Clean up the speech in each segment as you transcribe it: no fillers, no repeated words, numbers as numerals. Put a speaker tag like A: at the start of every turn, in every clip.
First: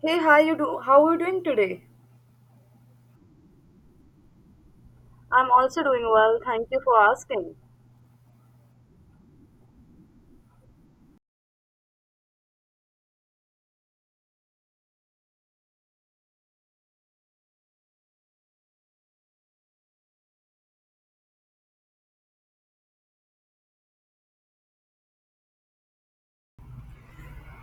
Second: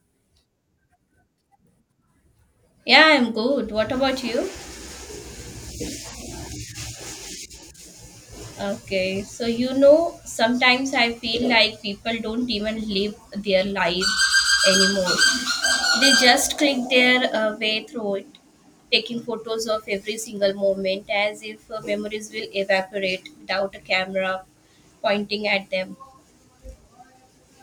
A: Hey, how you do? How are you doing today?
B: Yeah, I'm good. What about you?
A: I'm also doing well. Thank you for asking.
B: Okay, so sometimes I feel like people don't even live their lives anymore. They just click their way through it, taking photos of every single moment as if memories will evaporate without a camera pointing at them.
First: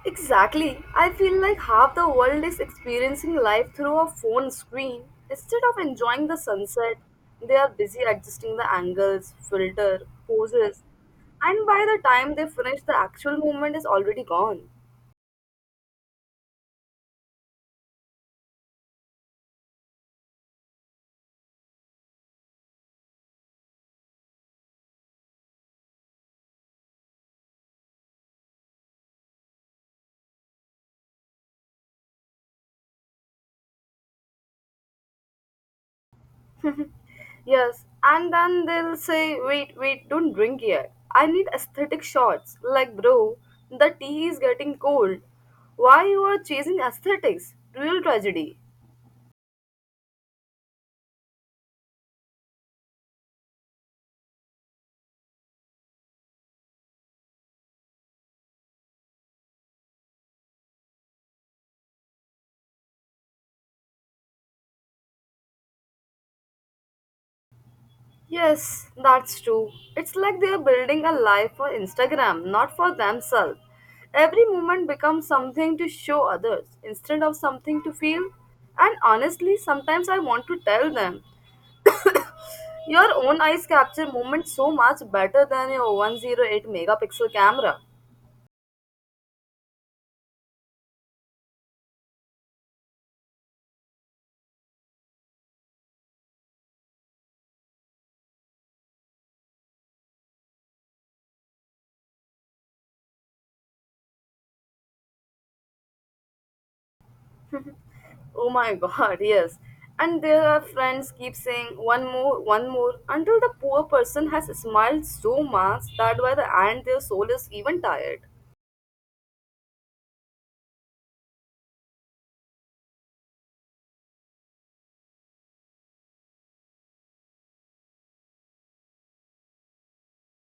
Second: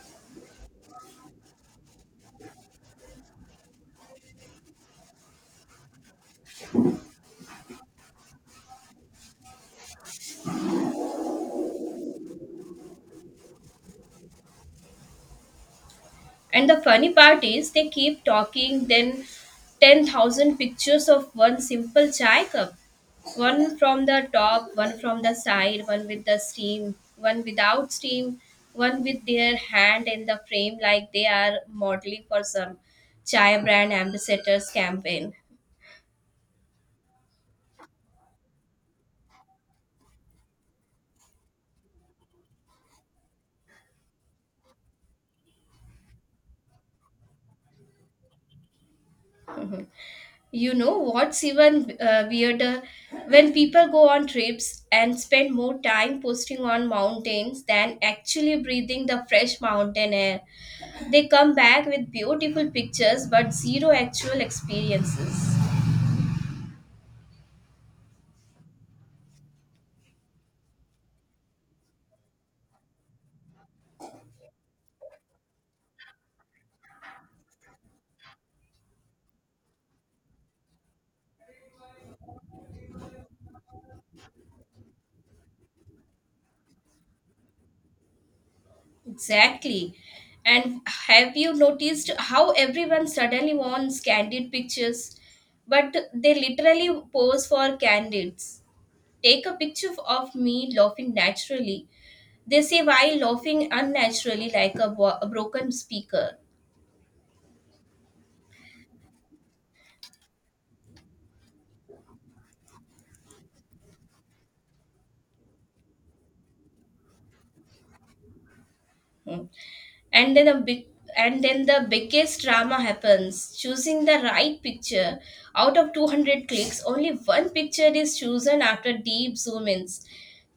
A: Exactly. I feel like half the world is experiencing life through a phone screen. Instead of enjoying the sunset, they are busy adjusting the angles, filter, poses, and by the time they finish, the actual moment is already gone.
B: And the funny part is, they keep talking, then 10,000 pictures of one simple chai cup. One from the top, one from the side, one with the steam, one without steam, one with their hand in the frame, like they are modeling for some chai brand ambassadors campaign.
A: Yes, and then they'll say, wait, wait, don't drink yet. I need aesthetic shots. Like, bro, the tea is getting cold. Why you are chasing aesthetics? Real tragedy.
B: You know what's even weirder? When people go on trips and spend more time posting on mountains than actually breathing the fresh mountain air, they come back with beautiful pictures but zero actual experiences.
A: Yes, that's true. It's like they're building a life for Instagram, not for themselves. Every moment becomes something to show others instead of something to feel. And honestly, sometimes I want to tell them your own eyes capture moments so much better than your 108 megapixel camera.
B: Exactly. And have you noticed how everyone suddenly wants candid pictures? But they literally pose for candids. Take a picture of me laughing naturally. They say, why laughing unnaturally like a broken speaker?
A: Oh my god, yes. And their friends keep saying one more, until the poor person has smiled so much that by the end their soul is even tired.
B: Hmm. and then a big and then the biggest drama happens, choosing the right picture out of 200 clicks. Only one picture is chosen after deep zoom ins,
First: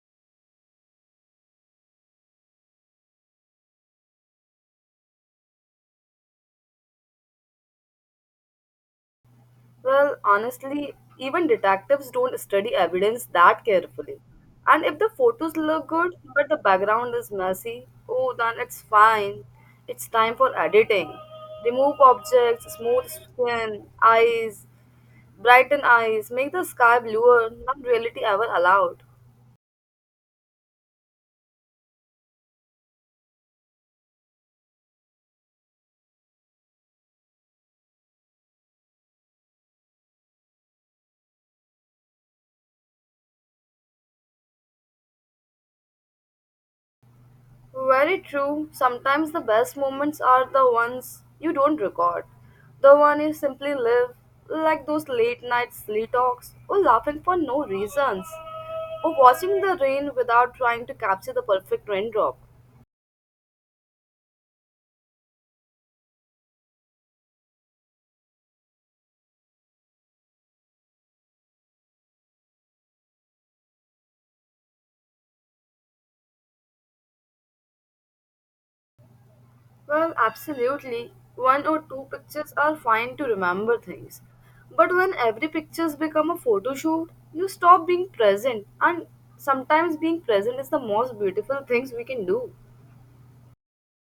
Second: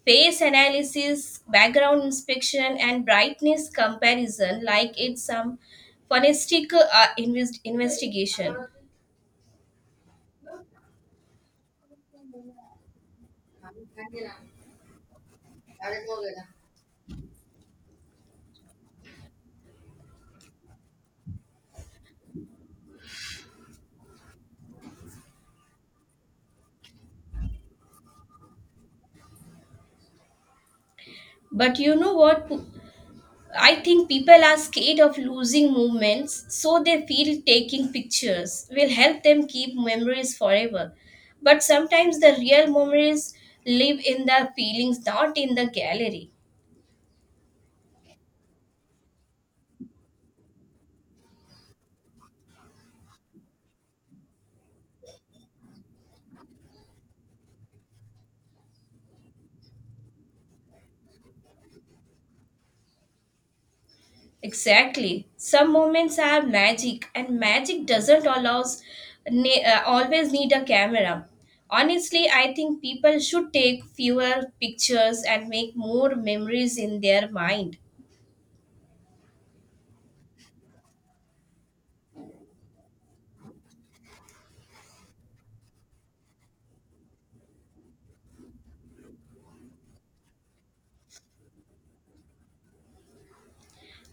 B: face analysis, background inspection, and brightness comparison, like it's some forensic investigation.
A: Well, honestly, even detectives don't study evidence that carefully. And if the photos look good but the background is messy, oh, then it's fine. It's time for editing. Remove objects, smooth skin, eyes, brighten eyes, make the sky bluer, not reality ever allowed.
B: But you know what? I think people are scared of losing movements, so they feel taking pictures will help them keep memories forever. But sometimes the real memories live in the feelings, not in the gallery.
A: Very true. Sometimes the best moments are the ones you don't record. The one you simply live, like those late night silly talks, or laughing for no reasons, or watching the rain without trying to capture the perfect raindrop.
B: Exactly. Some moments are magic, and magic doesn't allows always need a camera. Honestly, I think people should take fewer pictures and make more memories in their mind.
A: Well, absolutely. One or two pictures are fine to remember things. But when every pictures become a photo shoot, you stop being present and sometimes being present is the most beautiful things we can do.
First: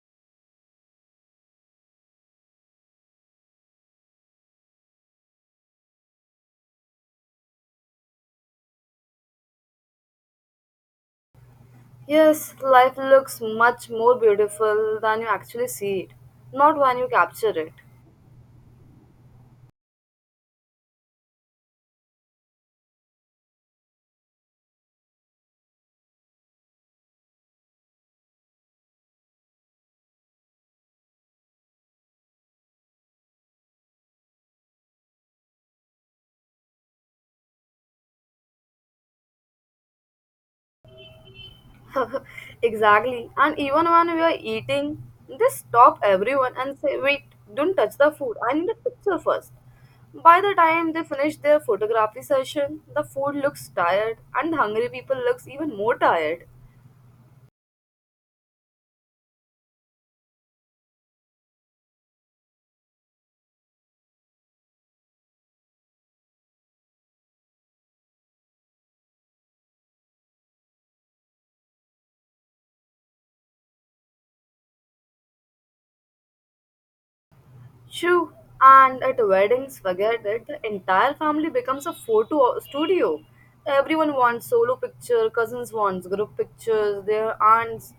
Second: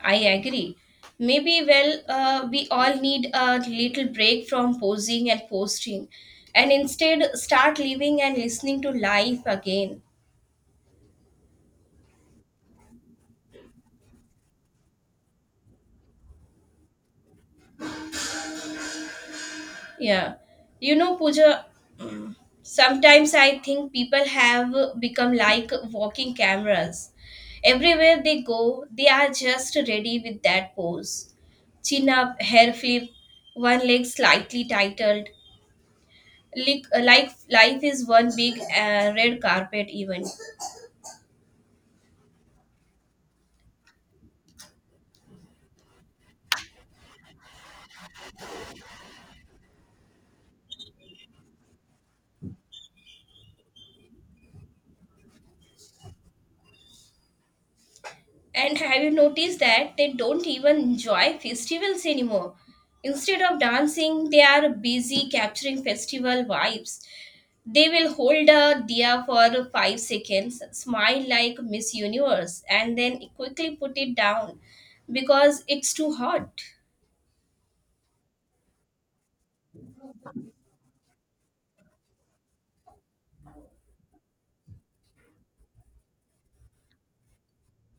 B: I agree. Maybe, well, we all need a little break from posing and posting, and instead start living and listening to life again.
A: Yes, life looks much more beautiful than you actually see it, not when you capture it.
B: Yeah. You know, Pooja, sometimes I think people have become like walking cameras. Everywhere they go, they are just ready with that pose. Chin up, hair flip, one leg slightly titled. Like life is one big red carpet event.
A: exactly. And even when we are eating, they stop everyone and say, wait, don't touch the food. I need a picture first. By the time they finish their photography session, the food looks tired and hungry people looks even more tired.
B: And have you noticed that they don't even enjoy festivals anymore? Instead of dancing, they are busy capturing festival vibes. They will hold a diya for 5 seconds, smile like Miss Universe, and then quickly put it down because it's too hot.
A: True, and at weddings, forget it, the entire family becomes a photo studio. Everyone wants solo picture, cousins wants group pictures, their aunts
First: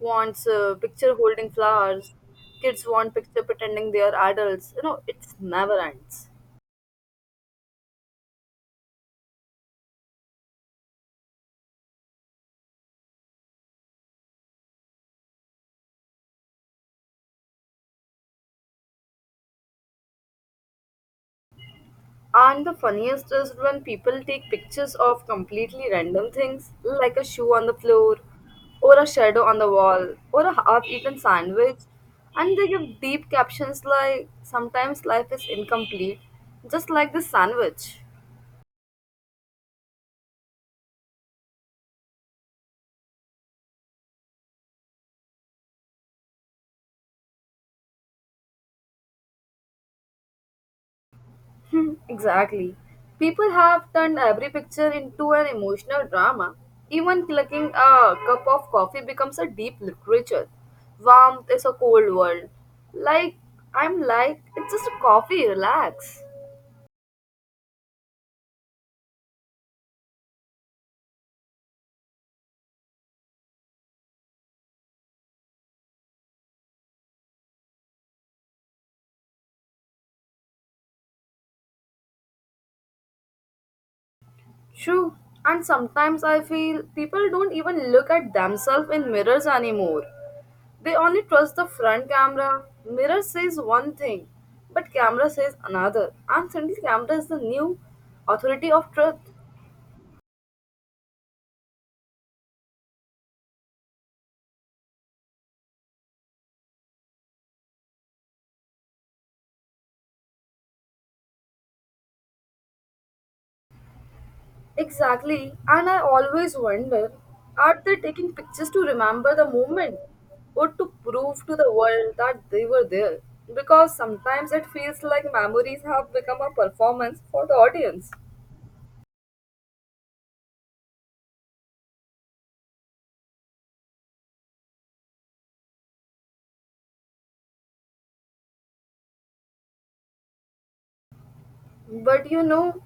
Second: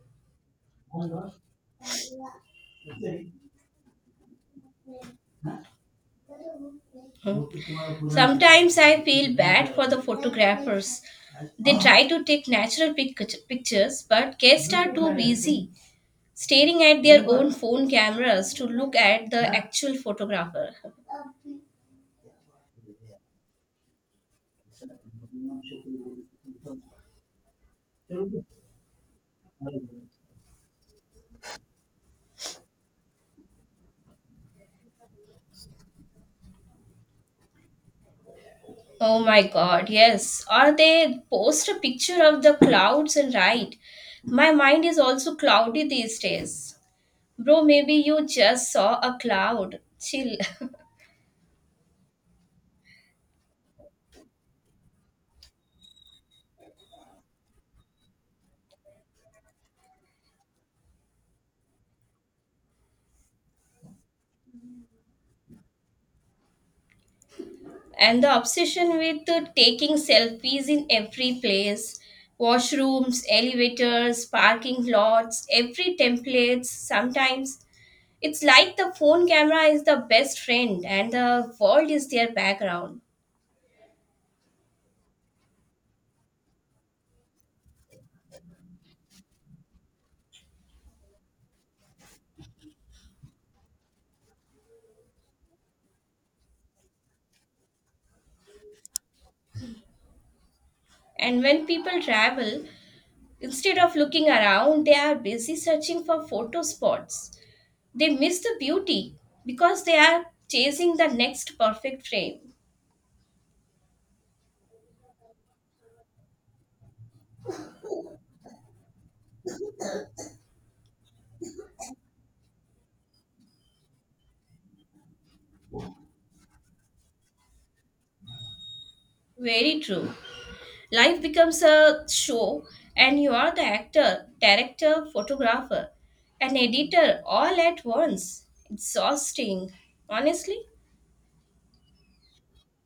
A: wants picture holding flowers, kids want picture pretending they are adults. You know, it's never ends.
B: Hmm. Sometimes I feel bad for the photographers. They try to take natural pictures, but guests are too busy staring at their own phone cameras to look at the actual photographer.
A: And the funniest is when people take pictures of completely random things, like a shoe on the floor, or a shadow on the wall, or a half eaten sandwich, and they give deep captions like, sometimes life is incomplete, just like this sandwich.
B: Oh my god, yes. Or they post a picture of the clouds and write, "My mind is also cloudy these days." Bro, maybe you just saw a cloud. Chill.
A: Hmm, exactly. People have turned every picture into an emotional drama. Even clucking a cup of coffee becomes a deep literature. Warmth is a cold world. Like, I'm like, it's just a coffee, relax.
B: And the obsession with taking selfies in every place: washrooms, elevators, parking lots, every templates, sometimes. It's like the phone camera is the best friend and the world is their background.
A: True. And sometimes I feel people don't even look at themselves in mirrors anymore. They only trust the front camera. Mirror says one thing, but camera says another. And suddenly, camera is the new authority of truth.
B: And when people travel, instead of looking around, they are busy searching for photo spots. They miss the beauty because they are chasing the next perfect frame.
A: Exactly. And I always wonder, are they taking pictures to remember the moment or to prove to the world that they were there? Because sometimes it feels like memories have become a performance for the audience.
B: Very true. Life becomes a show, and you are the actor, director, photographer, and editor all at once. Exhausting, honestly.
A: But you know,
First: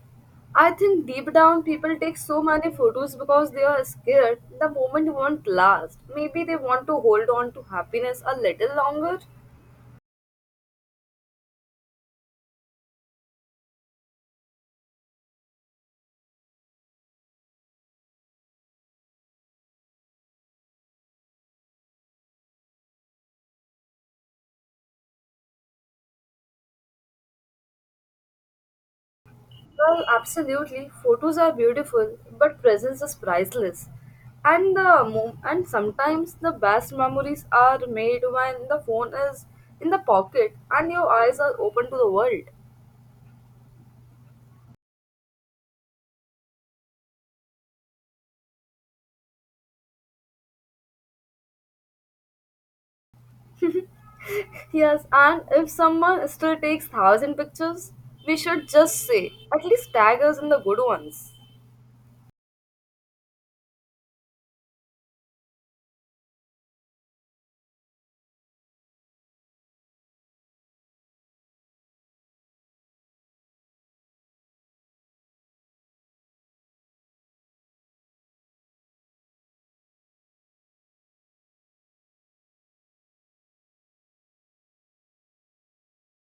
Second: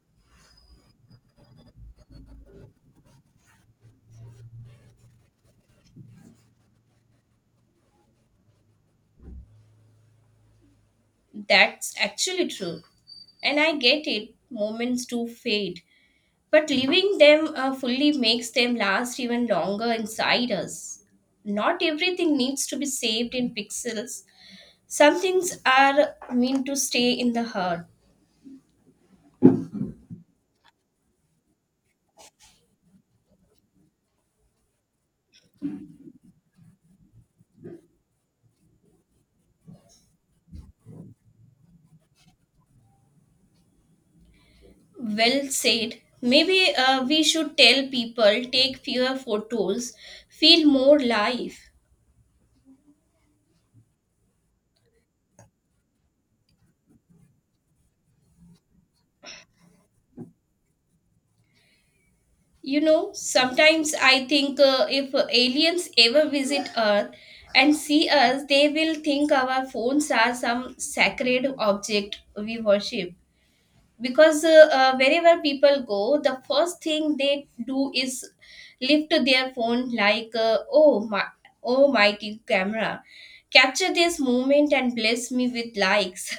A: I think deep down people take so many photos because they are scared the moment won't last. Maybe they want to hold on to happiness a little longer.
B: That's actually true. And I get it, moments do fade. But living them fully makes them last even longer inside us. Not everything needs to be saved in pixels. Some things are meant to stay in the heart.
A: Well, absolutely. Photos are beautiful, but presence is priceless. And the mo- and sometimes the best memories are made when the phone is in the pocket and your eyes are open to the world.
B: Well said. Maybe we should tell people take fewer photos, feel more life.
A: Yes, and if someone still takes thousand pictures, we should just say at least tag us in the good ones.
B: You know, sometimes I think if aliens ever visit Earth and see us, they will think our phones are some sacred object we worship. Because wherever people go, the first thing they do is lift their phone like, oh, my, oh, mighty camera. Capture this moment and bless me with likes.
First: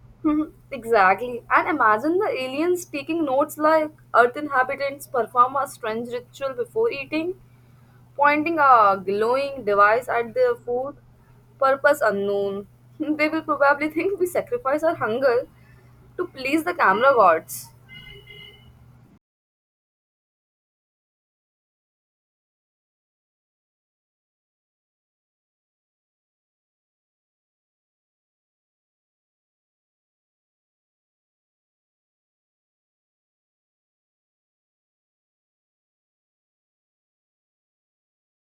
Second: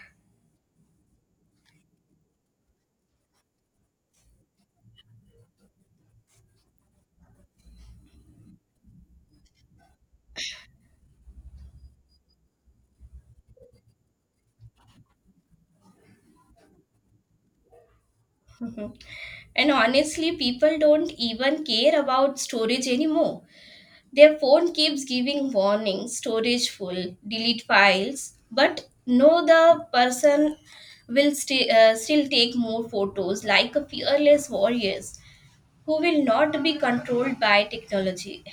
A: Mhm, exactly. And imagine the aliens taking notes like, Earth inhabitants perform a strange ritual before eating, pointing a glowing device at their food, purpose unknown. They will probably think we sacrifice our hunger to please the camera gods.
B: And honestly, people don't even care about storage anymore. Their phone keeps giving warnings, storage full, delete files, but no, the person will still take more photos like a fearless warriors who will not be controlled by technology.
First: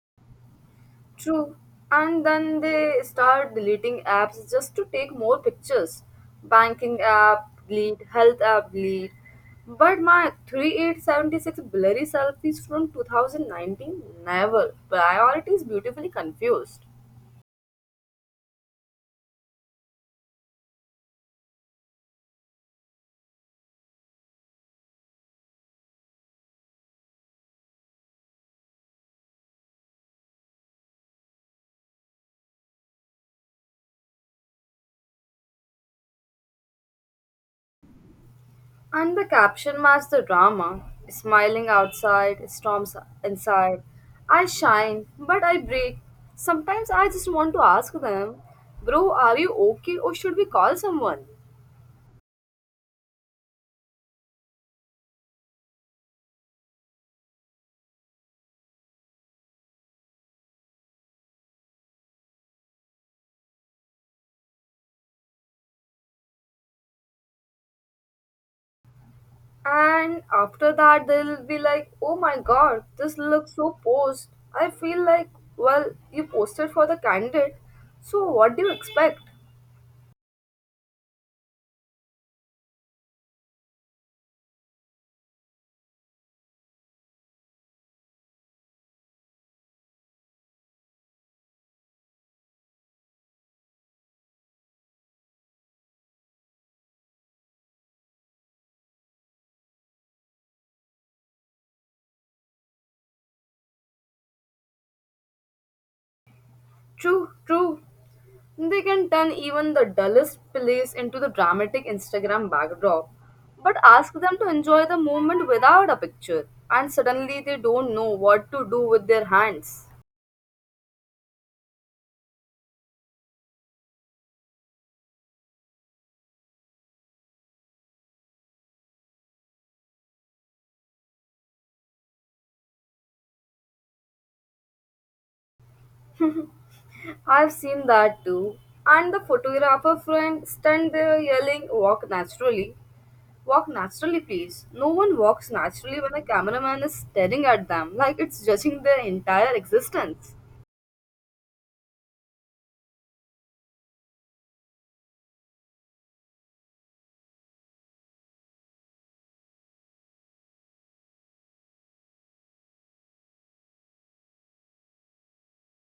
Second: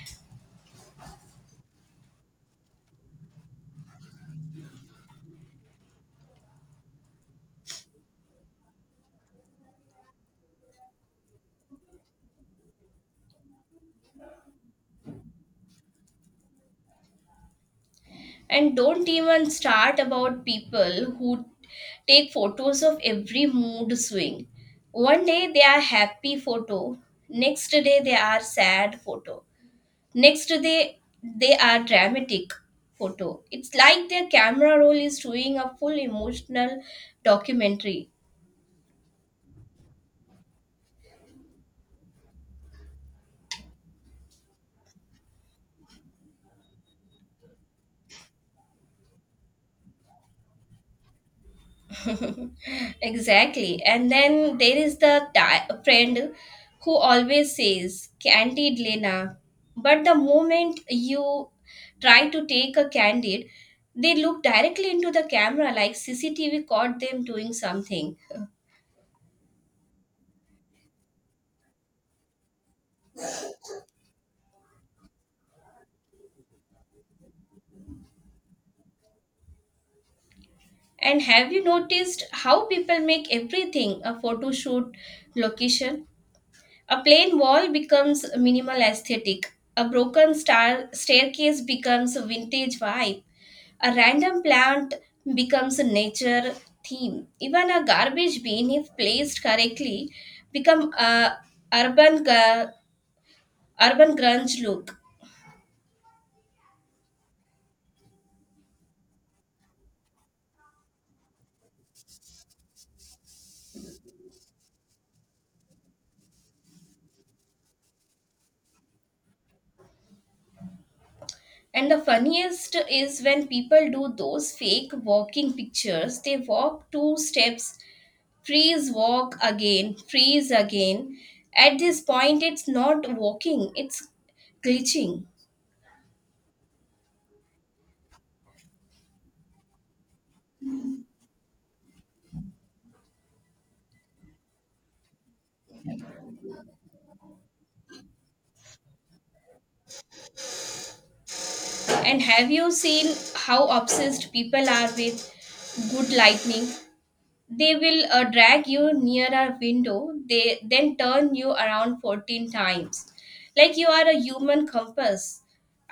A: True. And then they start deleting apps just to take more pictures. Banking app delete, health app delete. But my 3876 blurry selfies from 2019, never. Priorities beautifully confused.
B: And don't even start about people who take photos of every mood swing. One day they are happy photo, next day they are sad photo. Next, they are dramatic photo. It's like their camera roll is doing a full emotional documentary.
A: And the caption matched the drama. Smiling outside, storms inside. I shine, but I break. Sometimes I just want to ask them, bro, are you okay or should we call someone?
B: Exactly. And then there is the friend who always says, "Candid Lena." But the moment you try to take a candid, they look directly into the camera like CCTV caught them doing something.
A: And after that, they'll be like, oh my god, this looks so posed. I feel like, well, you posted for the candidate, so what do you expect?
B: And have you noticed how people make everything a photo shoot location? A plain wall becomes minimal aesthetic. A broken star staircase becomes a vintage vibe. A random plant becomes a nature theme. Even a garbage bin, if placed correctly, become a urban gu- urban grunge look.
A: True, true. They can turn even the dullest place into the dramatic Instagram backdrop. But ask them to enjoy the moment without a picture, and suddenly they don't know what to do with their hands.
B: And the funniest is when people do those fake walking pictures. They walk two steps, freeze, walk again, freeze again. At this point, it's not walking, it's glitching.
A: I've seen that too. And the photographer friend stand there yelling, walk naturally. Walk naturally, please. No one walks naturally when a cameraman is staring at them like it's judging their entire existence.
B: And have you seen how obsessed people are with good lightning? They will drag you near a window, they then turn you around 14 times like you are a human compass,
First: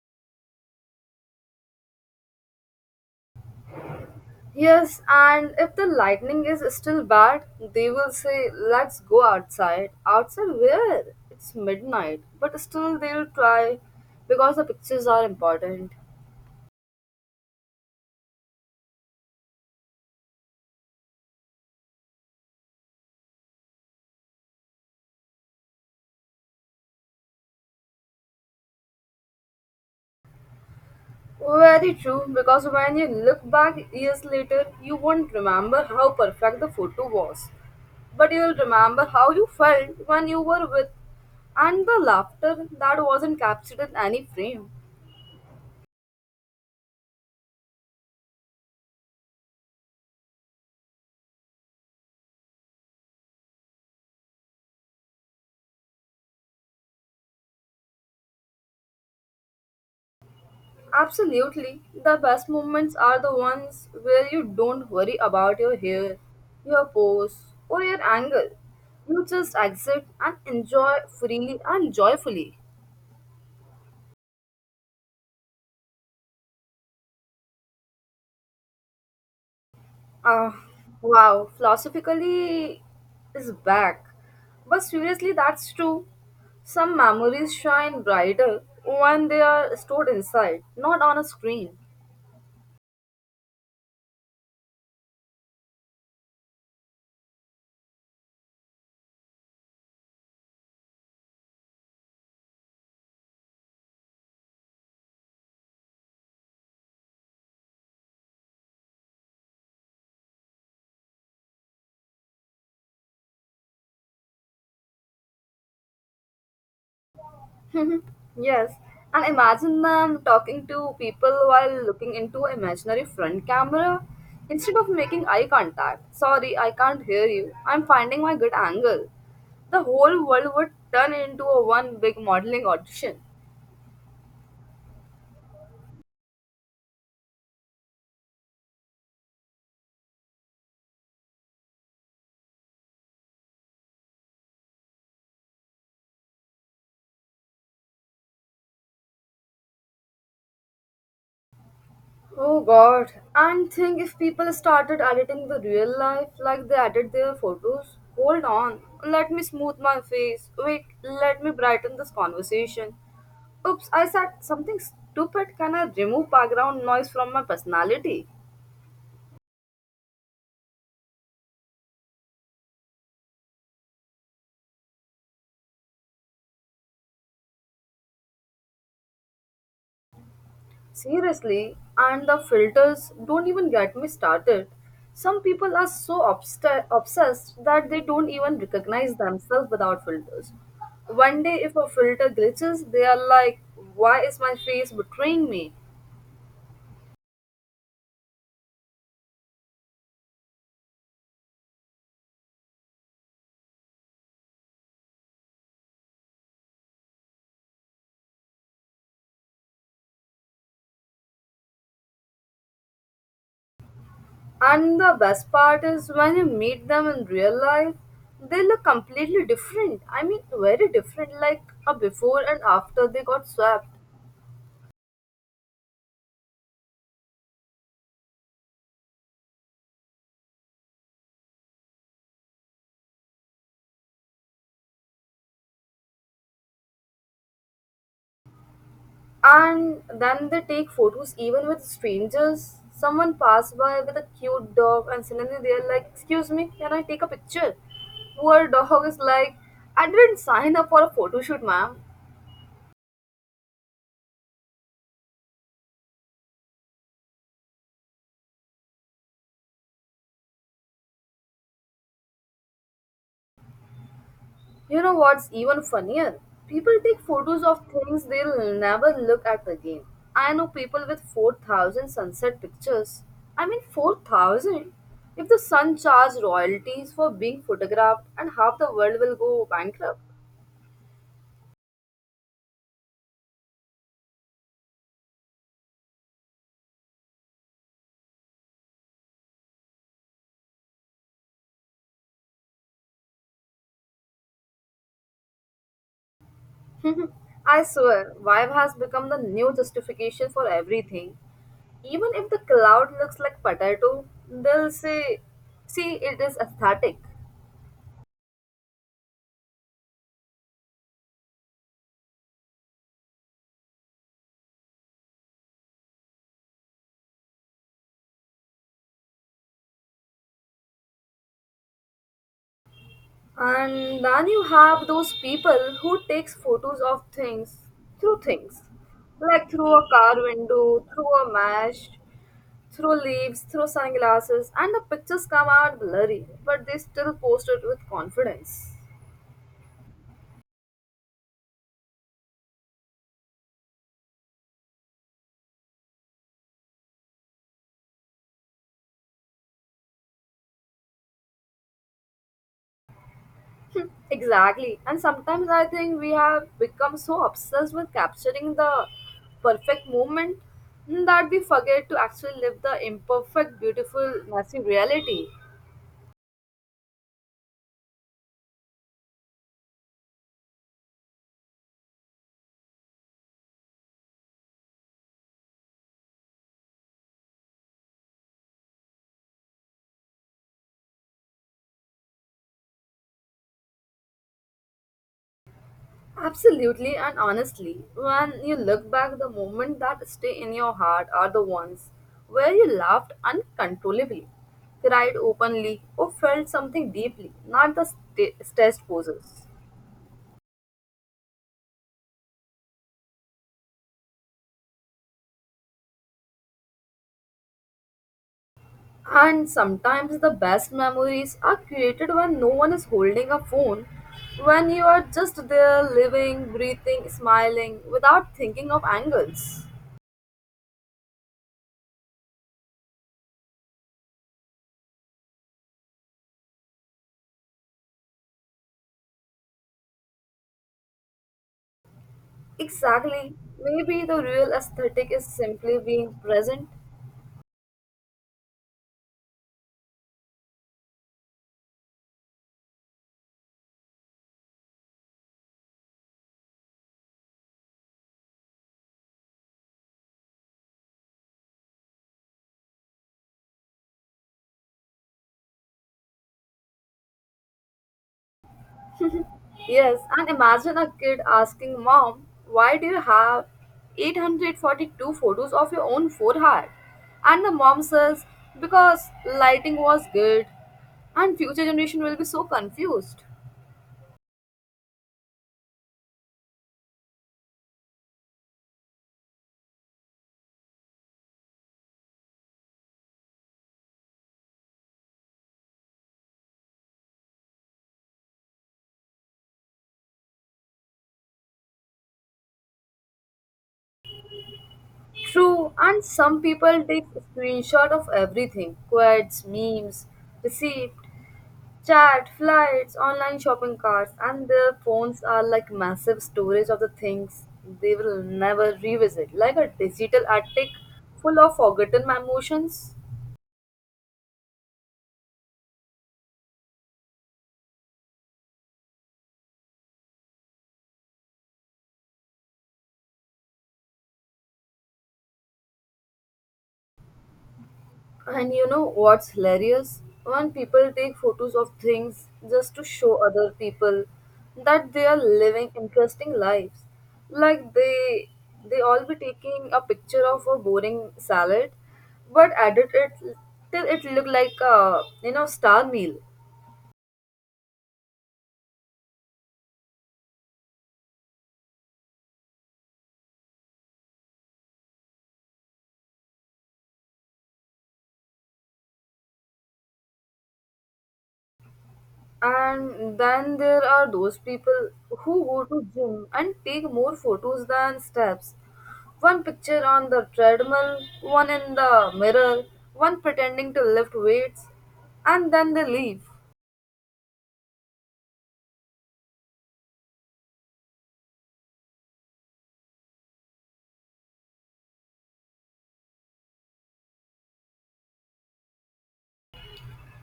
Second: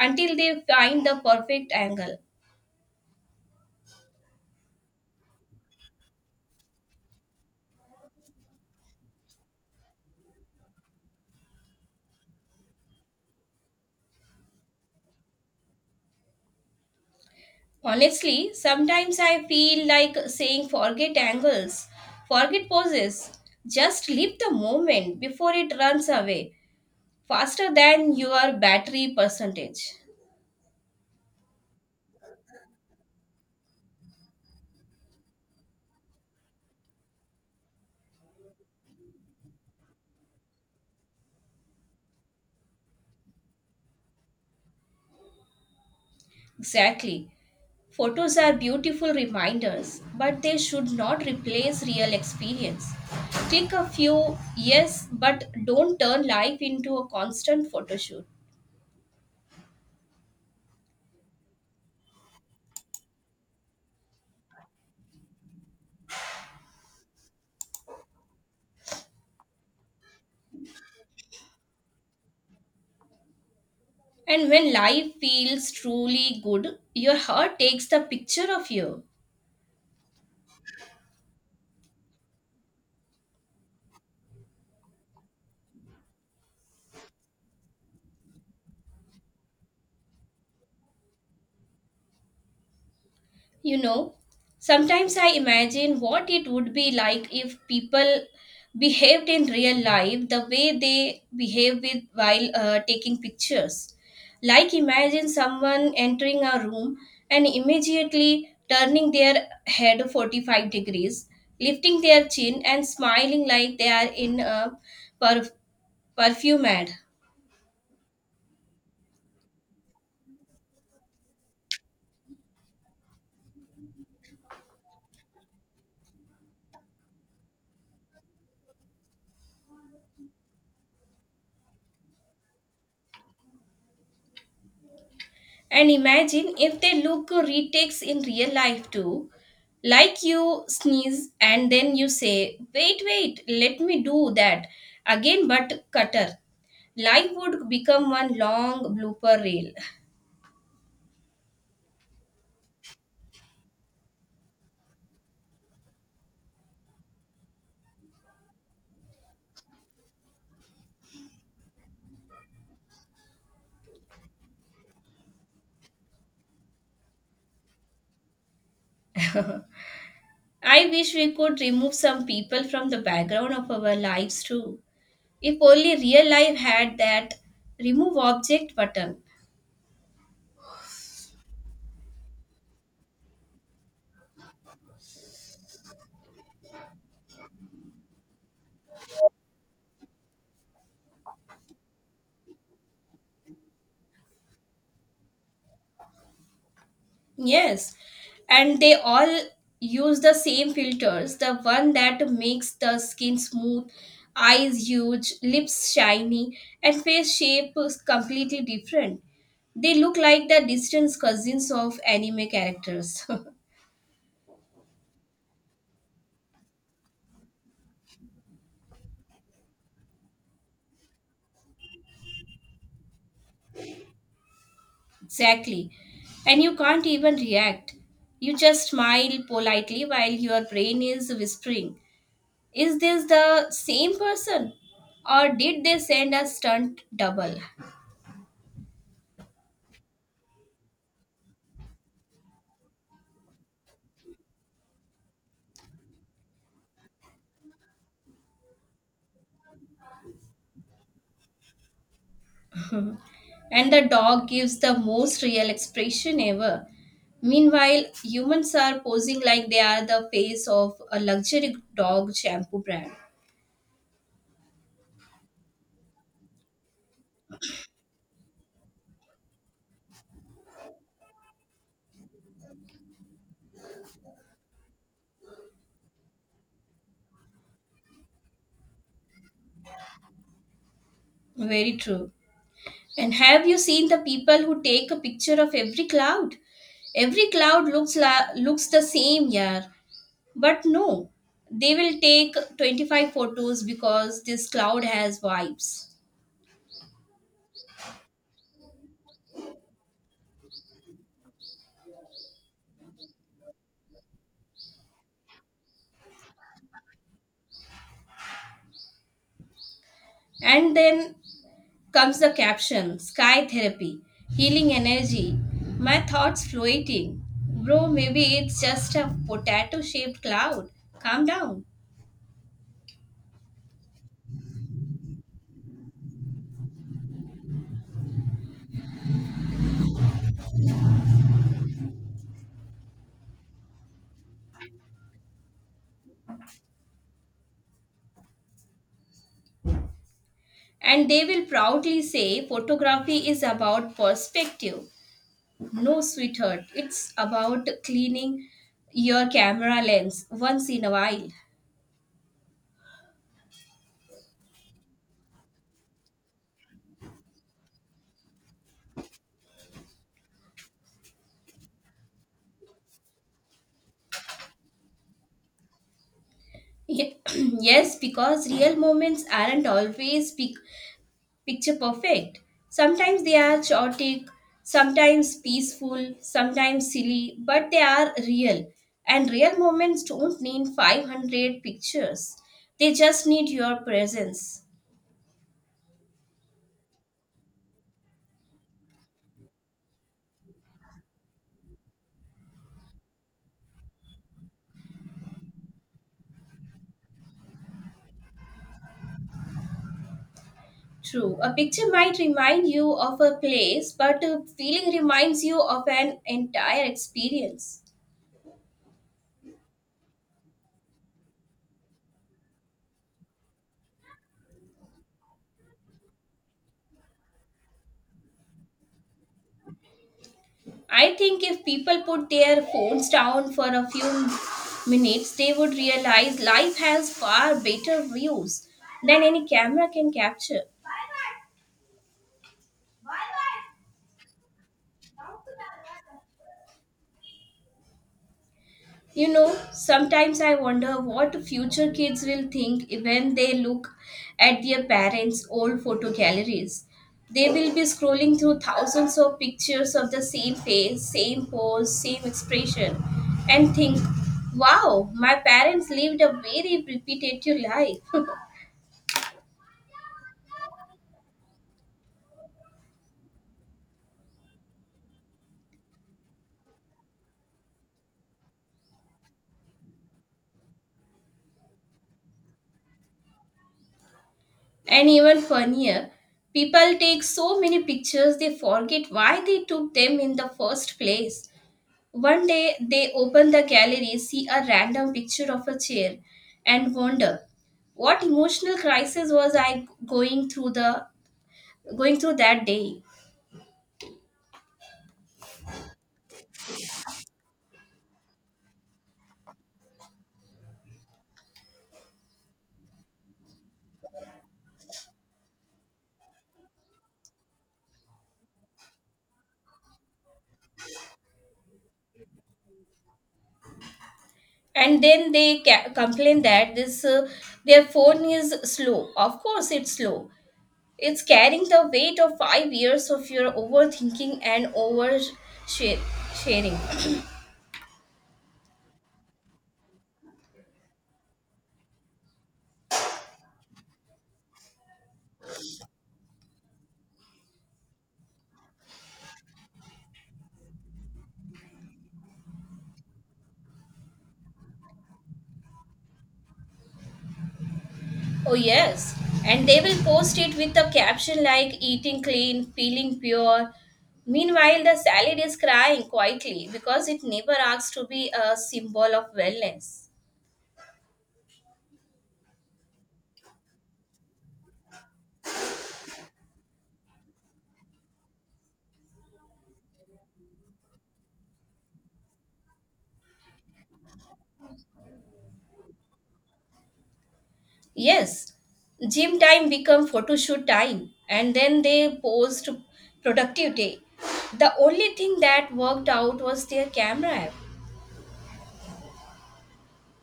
B: until they find the perfect angle.
A: Yes, and if the lightning is still bad, they will say, let's go outside. Outside where? It's midnight. But still, they'll try because the pictures are important.
B: Honestly, sometimes I feel like saying forget angles, forget poses, just leave the moment before it runs away faster than your battery percentage.
A: Very true, because when you look back years later, you won't remember how perfect the photo was, but you'll remember how you felt when you were with and the laughter that wasn't captured in any frame.
B: Exactly. Photos are beautiful reminders, but they should not replace real experience. Take a few, yes, but don't turn life into a constant photo shoot.
A: Absolutely, the best moments are the ones where you don't worry about your hair, your pose, or your angle. You just exist and enjoy freely and joyfully.
B: And when life feels truly good, your heart takes the picture of you.
A: Uh, wow, philosophically is back. But seriously, that's true. Some memories shine brighter when they are stored inside, not on a screen.
B: You know, sometimes I imagine what it would be like if people behaved in real life the way they behave with while taking pictures. Like imagine someone entering a room and immediately turning their head 45 degrees, lifting their chin and smiling like they are in a perf- perfume ad.
A: Yes, and imagine them talking to people while looking into imaginary front camera instead of making eye contact. Sorry, I can't hear you. I'm finding my good angle. The whole world would turn into a one big modeling audition.
B: And imagine if they look retakes in real life too. Like you sneeze and then you say, wait, wait, let me do that again, but cutter. Life would become one long blooper reel.
A: Oh god, and think if people started editing the real life like they edit their photos. Hold on, let me smooth my face. Wait, let me brighten this conversation. Oops, I said something stupid. Can I remove background noise from my personality?
B: I wish we could remove some people from the background of our lives too. If only real life had that remove object button.
A: Seriously, and the filters don't even get me started. Some people are so obsessed that they don't even recognize themselves without filters. One day, if a filter glitches, they are like, why is my face betraying me?
B: Yes, and they all use the same filters, the one that makes the skin smooth, eyes huge, lips shiny, and face shape is completely different. They look like the distant cousins of anime characters.
A: And the best part is when you meet them in real life, they look completely different. I mean, very different, like a before and after they got swapped.
B: Exactly. And you can't even react. You just smile politely while your brain is whispering, "Is this the same person? Or did they send a stunt double?"
A: And then they take photos even with strangers. Someone passed by with a cute dog, and suddenly they're like, "Excuse me, can I take a picture?" Poor dog is like, "I didn't sign up for a photo shoot, ma'am."
B: And the dog gives the most real expression ever. Meanwhile, humans are posing like they are the face of a luxury dog shampoo brand.
A: You know what's even funnier? People take photos of things they'll never look at again. I know people with 4,000 sunset pictures. I mean, 4,000. If the sun charged royalties for being photographed, and half the world will go bankrupt.
B: Very true. And have you seen the people who take a picture of every cloud? Every cloud looks the same, yeah. But no, they will take 25 photos because this cloud has vibes.
A: I swear, vibe has become the new justification for everything. Even if the cloud looks like potato, they'll say, see, it is aesthetic.
B: And then comes the caption, "Sky Therapy, Healing Energy. My thoughts floating." Bro, maybe it's just a potato shaped cloud. Calm down.
A: And then you have those people who takes photos of things through things, like through a car window, through a mesh, through leaves, through sunglasses, and the pictures come out blurry, but they still post it with confidence.
B: And they will proudly say photography is about perspective. No, sweetheart, it's about cleaning your camera lens once in a while.
A: Exactly. And sometimes I think we have become so obsessed with capturing the perfect moment that we forget to actually live the imperfect, beautiful, messy reality.
B: Ye- Yes, because real moments aren't always big picture perfect. Sometimes they are chaotic, sometimes peaceful, sometimes silly, but they are real. And real moments don't need 500 pictures, they just need your presence.
A: Absolutely, and honestly, when you look back, the moments that stay in your heart are the ones where you laughed uncontrollably, cried openly, or felt something deeply, not the stressed poses.
B: True, a picture might remind you of a place, but a feeling reminds you of an entire experience.
A: And sometimes the best memories are created when no one is holding a phone, when you are just there living, breathing, smiling without thinking of angles.
B: I think if people put their phones down for a few minutes, they would realize life has far better views than any camera can capture.
A: Exactly. Maybe the real aesthetic is simply being present.
B: You know, sometimes I wonder what future kids will think when they look at their parents' old photo galleries. They will be scrolling through thousands of pictures of the same face, same pose, same expression, and think, wow, my parents lived a very repetitive life.
A: Yes, and imagine a kid asking mom, why do you have 842 photos of your own forehead? And the mom says, because lighting was good, and future generation will be so confused.
B: And even funnier, people take so many pictures they forget why they took them in the first place. One day they open the gallery, see a random picture of a chair, and wonder, what emotional crisis was I going through the going through that day.
A: True, and some people take screenshot of everything, quotes, memes, receipt, chat, flights, online shopping carts, and their phones are like massive storage of the things they will never revisit, like a digital attic full of forgotten emotions.
B: And then they complain that this their phone is slow. Of course, it's slow. It's carrying the weight of 5 years of your overthinking and over sharing.
A: And you know what's hilarious? When people take photos of things just to show other people that they are living interesting lives. Like, they all be taking a picture of a boring salad but edit it till it look like a you know star meal.
B: Oh, yes. And they will post it with a caption like eating clean, feeling pure. Meanwhile, the salad is crying quietly because it never asks to be a symbol of wellness.
A: And then there are those people who go to gym and take more photos than steps. One picture on the treadmill, one in the mirror, one pretending to lift weights, and then they leave.
B: Yes, gym time become photo shoot time, and then they post productive day. The only thing that worked out was their camera app.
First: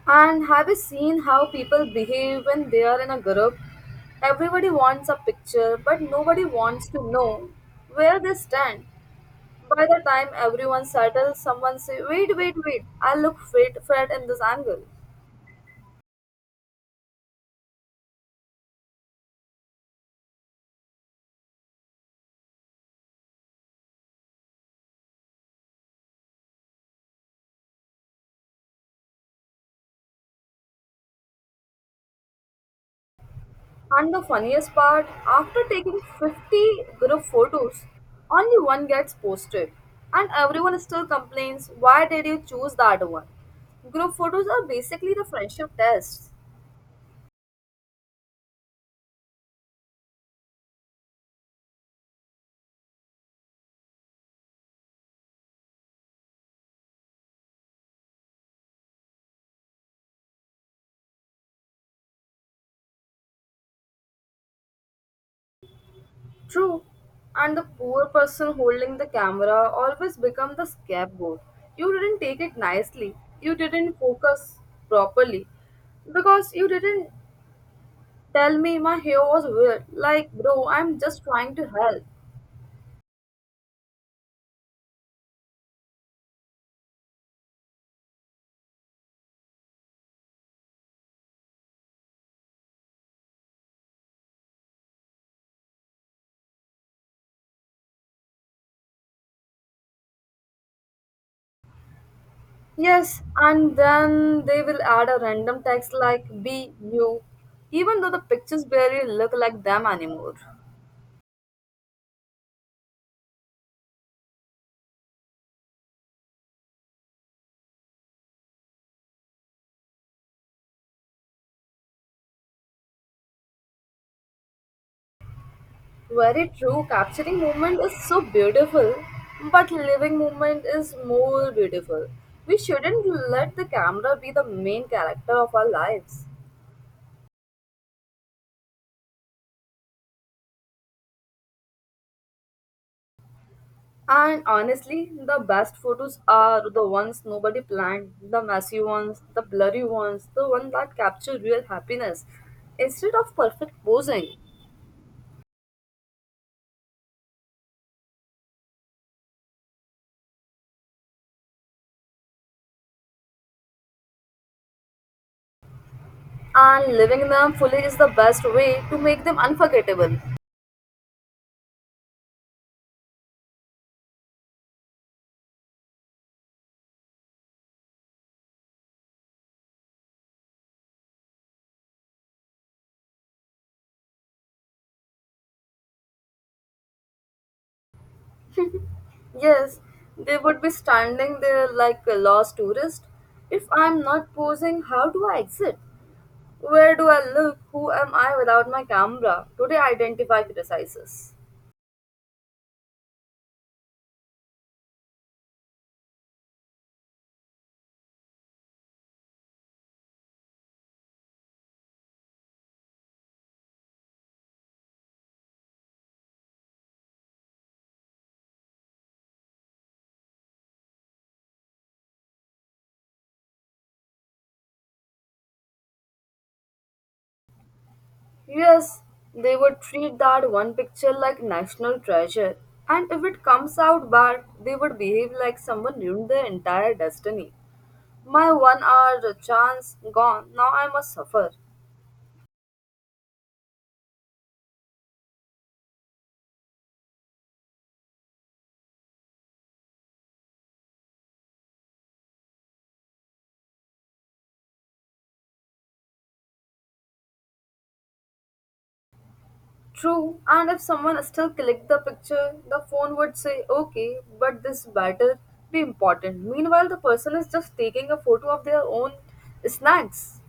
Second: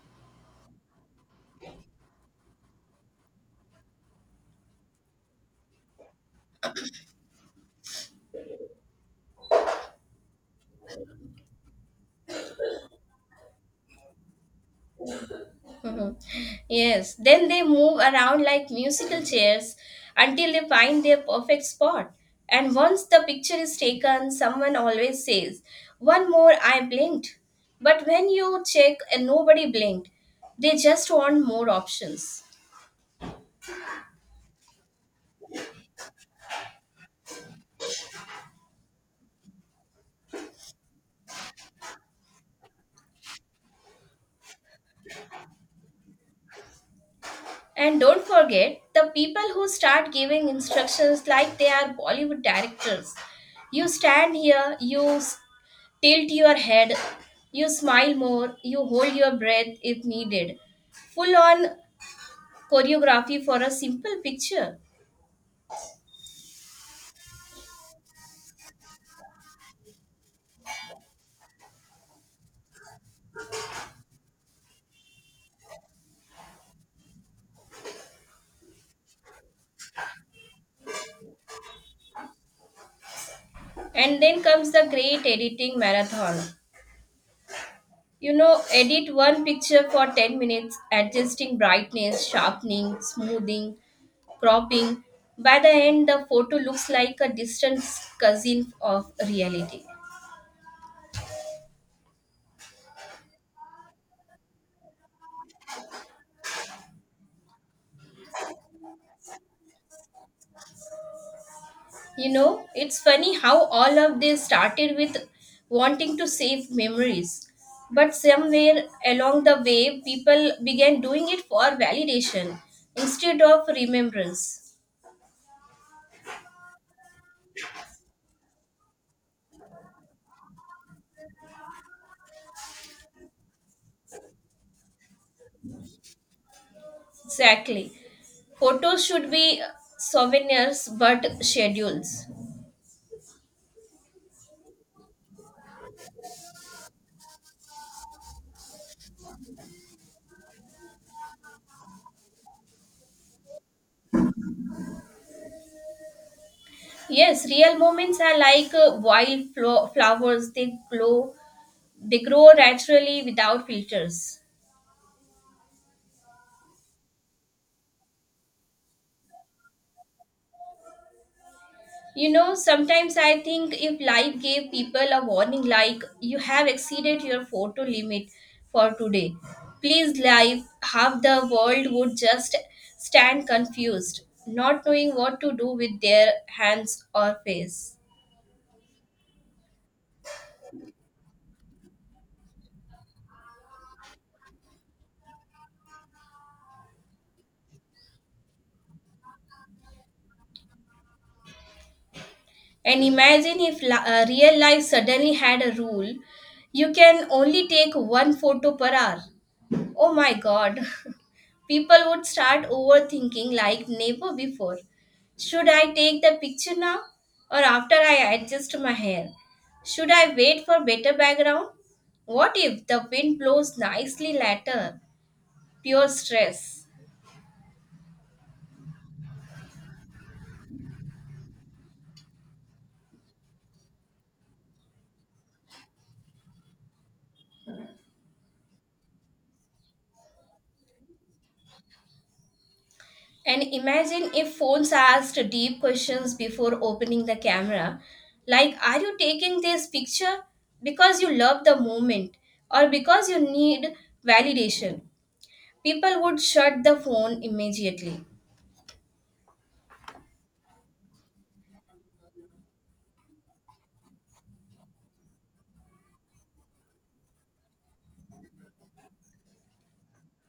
A: And have you seen how people behave when they are in a group? Everybody wants a picture, but nobody wants to know where they stand. By the time everyone settles, someone say, "Wait, wait, wait! I look fit, fat in this angle."
B: Mhm. Yes, then they move around like musical chairs until they find their perfect spot. And once the picture is taken, someone always says, "One more, I blinked." But when you check and nobody blinked, they just want more options.
A: And the funniest part, after taking 50 group photos, only one gets posted. And everyone still complains, why did you choose that one? Group photos are basically the friendship tests.
B: And don't forget the people who start giving instructions like they are Bollywood directors. You stand here, you tilt your head, you smile more, you hold your breath if needed. Full on choreography for a simple picture.
A: True. And the poor person holding the camera always become the scapegoat. You didn't take it nicely. You didn't focus properly. Because you didn't tell me my hair was weird. Like, bro, I'm just trying to help.
B: And then comes the great editing marathon. You know, edit one picture for 10 minutes, adjusting brightness, sharpening, smoothing, cropping. By the end, the photo looks like a distant cousin of reality.
A: Yes, and then they will add a random text like be you, even though the pictures barely look like them anymore.
B: You know, it's funny how all of this started with wanting to save memories. But somewhere along the way, people began doing it for validation instead of remembrance.
A: Very true, capturing movement is so beautiful, but living movement is more beautiful. We shouldn't let the camera be the main character of our lives.
B: Exactly. Photos should be souvenirs but schedules.
A: And honestly, the best photos are the ones nobody planned, the messy ones, the blurry ones, the ones that capture real happiness instead of perfect posing.
B: Yes, real moments are like wild flowers, they glow, they grow naturally without filters.
A: And living them fully is the best way to make them unforgettable.
B: You know, sometimes I think if life gave people a warning like, you have exceeded your photo limit for today, please, life, half the world would just stand confused, not knowing what to do with their hands or face.
A: Yes, they would be standing there like a lost tourist. If I'm not posing, how do I exit? Where do I look? Who am I without my camera? Do they identify criticizes?
B: And imagine if real life suddenly had a rule: you can only take one photo per hour. Oh my god. People would start overthinking like never before. Should I take the picture now, or after I adjust my hair? Should I wait for better background? What if the wind blows nicely later? Pure stress.
A: Yes, they would treat that one picture like national treasure. And if it comes out bad, they would behave like someone ruined their entire destiny. My 1 hour chance gone, now I must suffer.
B: And imagine if phones asked deep questions before opening the camera, like are you taking this picture because you love the moment, or because you need validation? People would shut the phone immediately.
A: True, and if someone still clicked the picture, the phone would say, okay, but this better be important. Meanwhile, the person is just taking a photo of their own snacks.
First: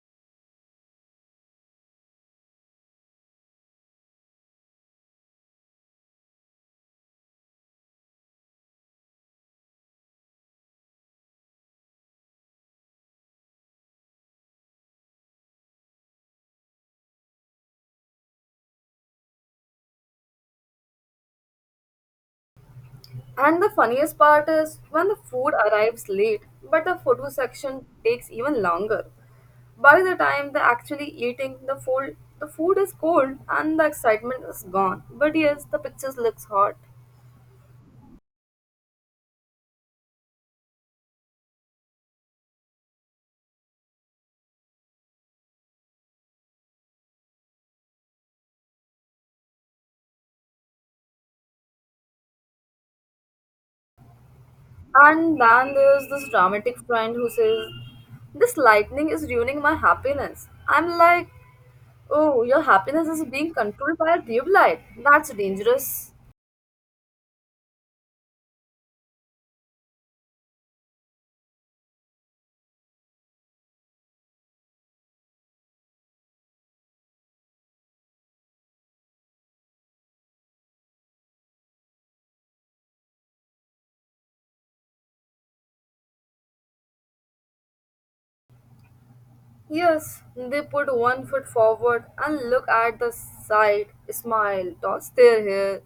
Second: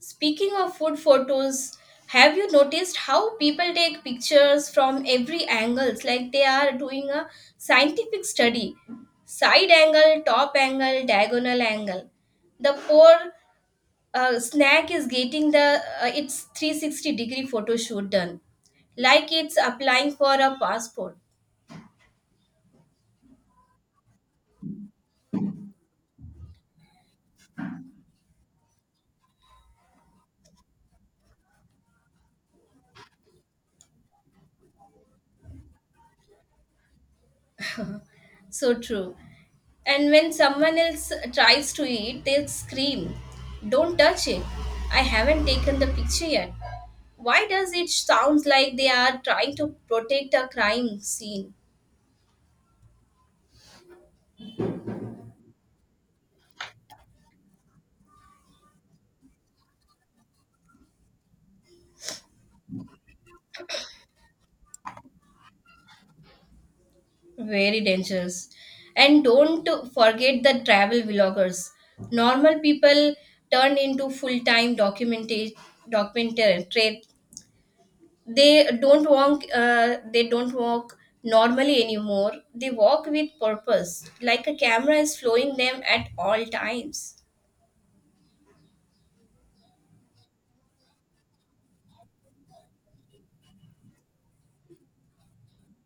B: Speaking of food photos, have you noticed how people take pictures from every angle? It's like they are doing a scientific study. Side angle, top angle, diagonal angle. The poor snack is getting the its 360 degree photo shoot done, like it's applying for a passport.
A: And the funniest part is when the food arrives late, but the photo section takes even longer. By the time they're actually eating, the food is cold and the excitement is gone. But yes, the pictures looks hot.
B: So true. And when someone else tries to eat, they'll scream, "Don't touch it. I haven't taken the picture yet." Why does it sound like they are trying to protect a crime scene?
A: And then there's this dramatic friend who says, this lightning is ruining my happiness. I'm like, oh, your happiness is being controlled by a tube light. That's dangerous.
B: Very dangerous. And don't forget the travel vloggers. Normal people turn into full-time documentation documentary. They don't walk normally anymore, they walk with purpose like a camera is following them at all times.
A: Yes, they put one foot forward and look at the side, smile, toss their hair,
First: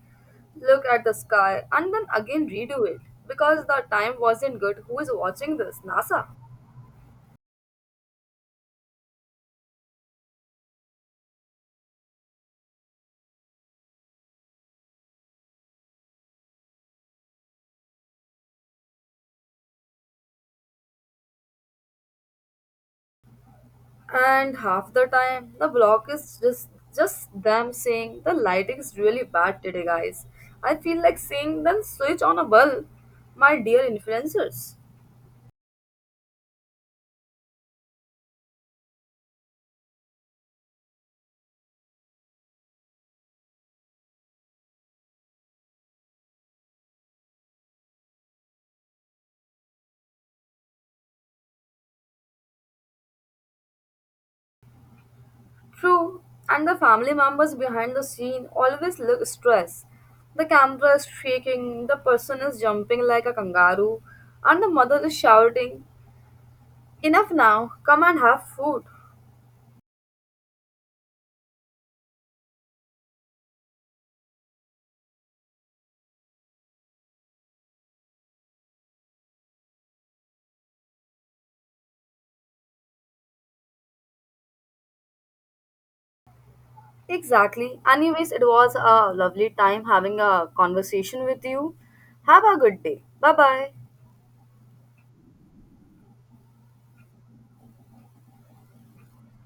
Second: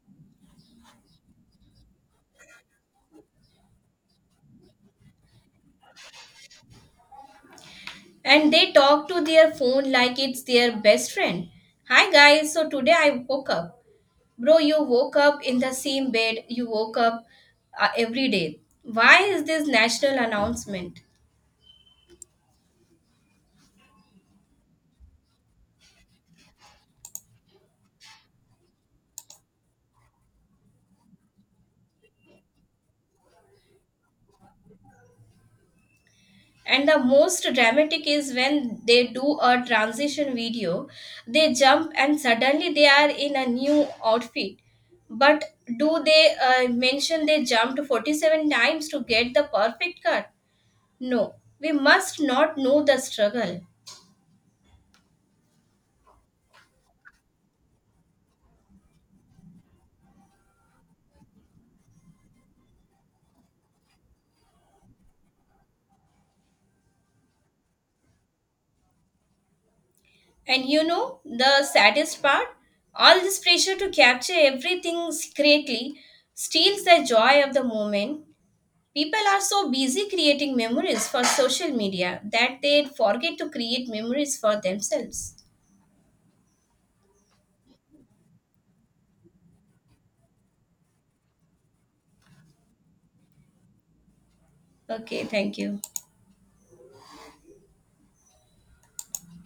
A: look at the sky, and then again redo it. Because the time wasn't good. Who is watching this? NASA.
B: And they talk to their phone like it's their best friend. Hi guys, so today I woke up. Bro, you woke up in the same bed you woke up every day. Why is this national announcement?
A: And half the time the block is just them saying the lighting is really bad today, guys. I feel like seeing them switch on a bulb, my dear influencers.
B: And the most dramatic is when they do a transition video. They jump and suddenly they are in a new outfit. But do they mention they jumped 47 times to get the perfect cut? No, we must not know the struggle.
A: True, and the family members behind the scene always look stressed. The camera is shaking, the person is jumping like a kangaroo, and the mother is shouting, enough now, come and have food.
B: And you know the saddest part? All this pressure to capture everything discreetly steals the joy of the moment. People are so busy creating memories for social media that they forget to create memories for themselves.
A: Exactly. Anyways, it was a lovely time having a conversation with you. Have a good day. Bye bye.
B: Okay, thank you.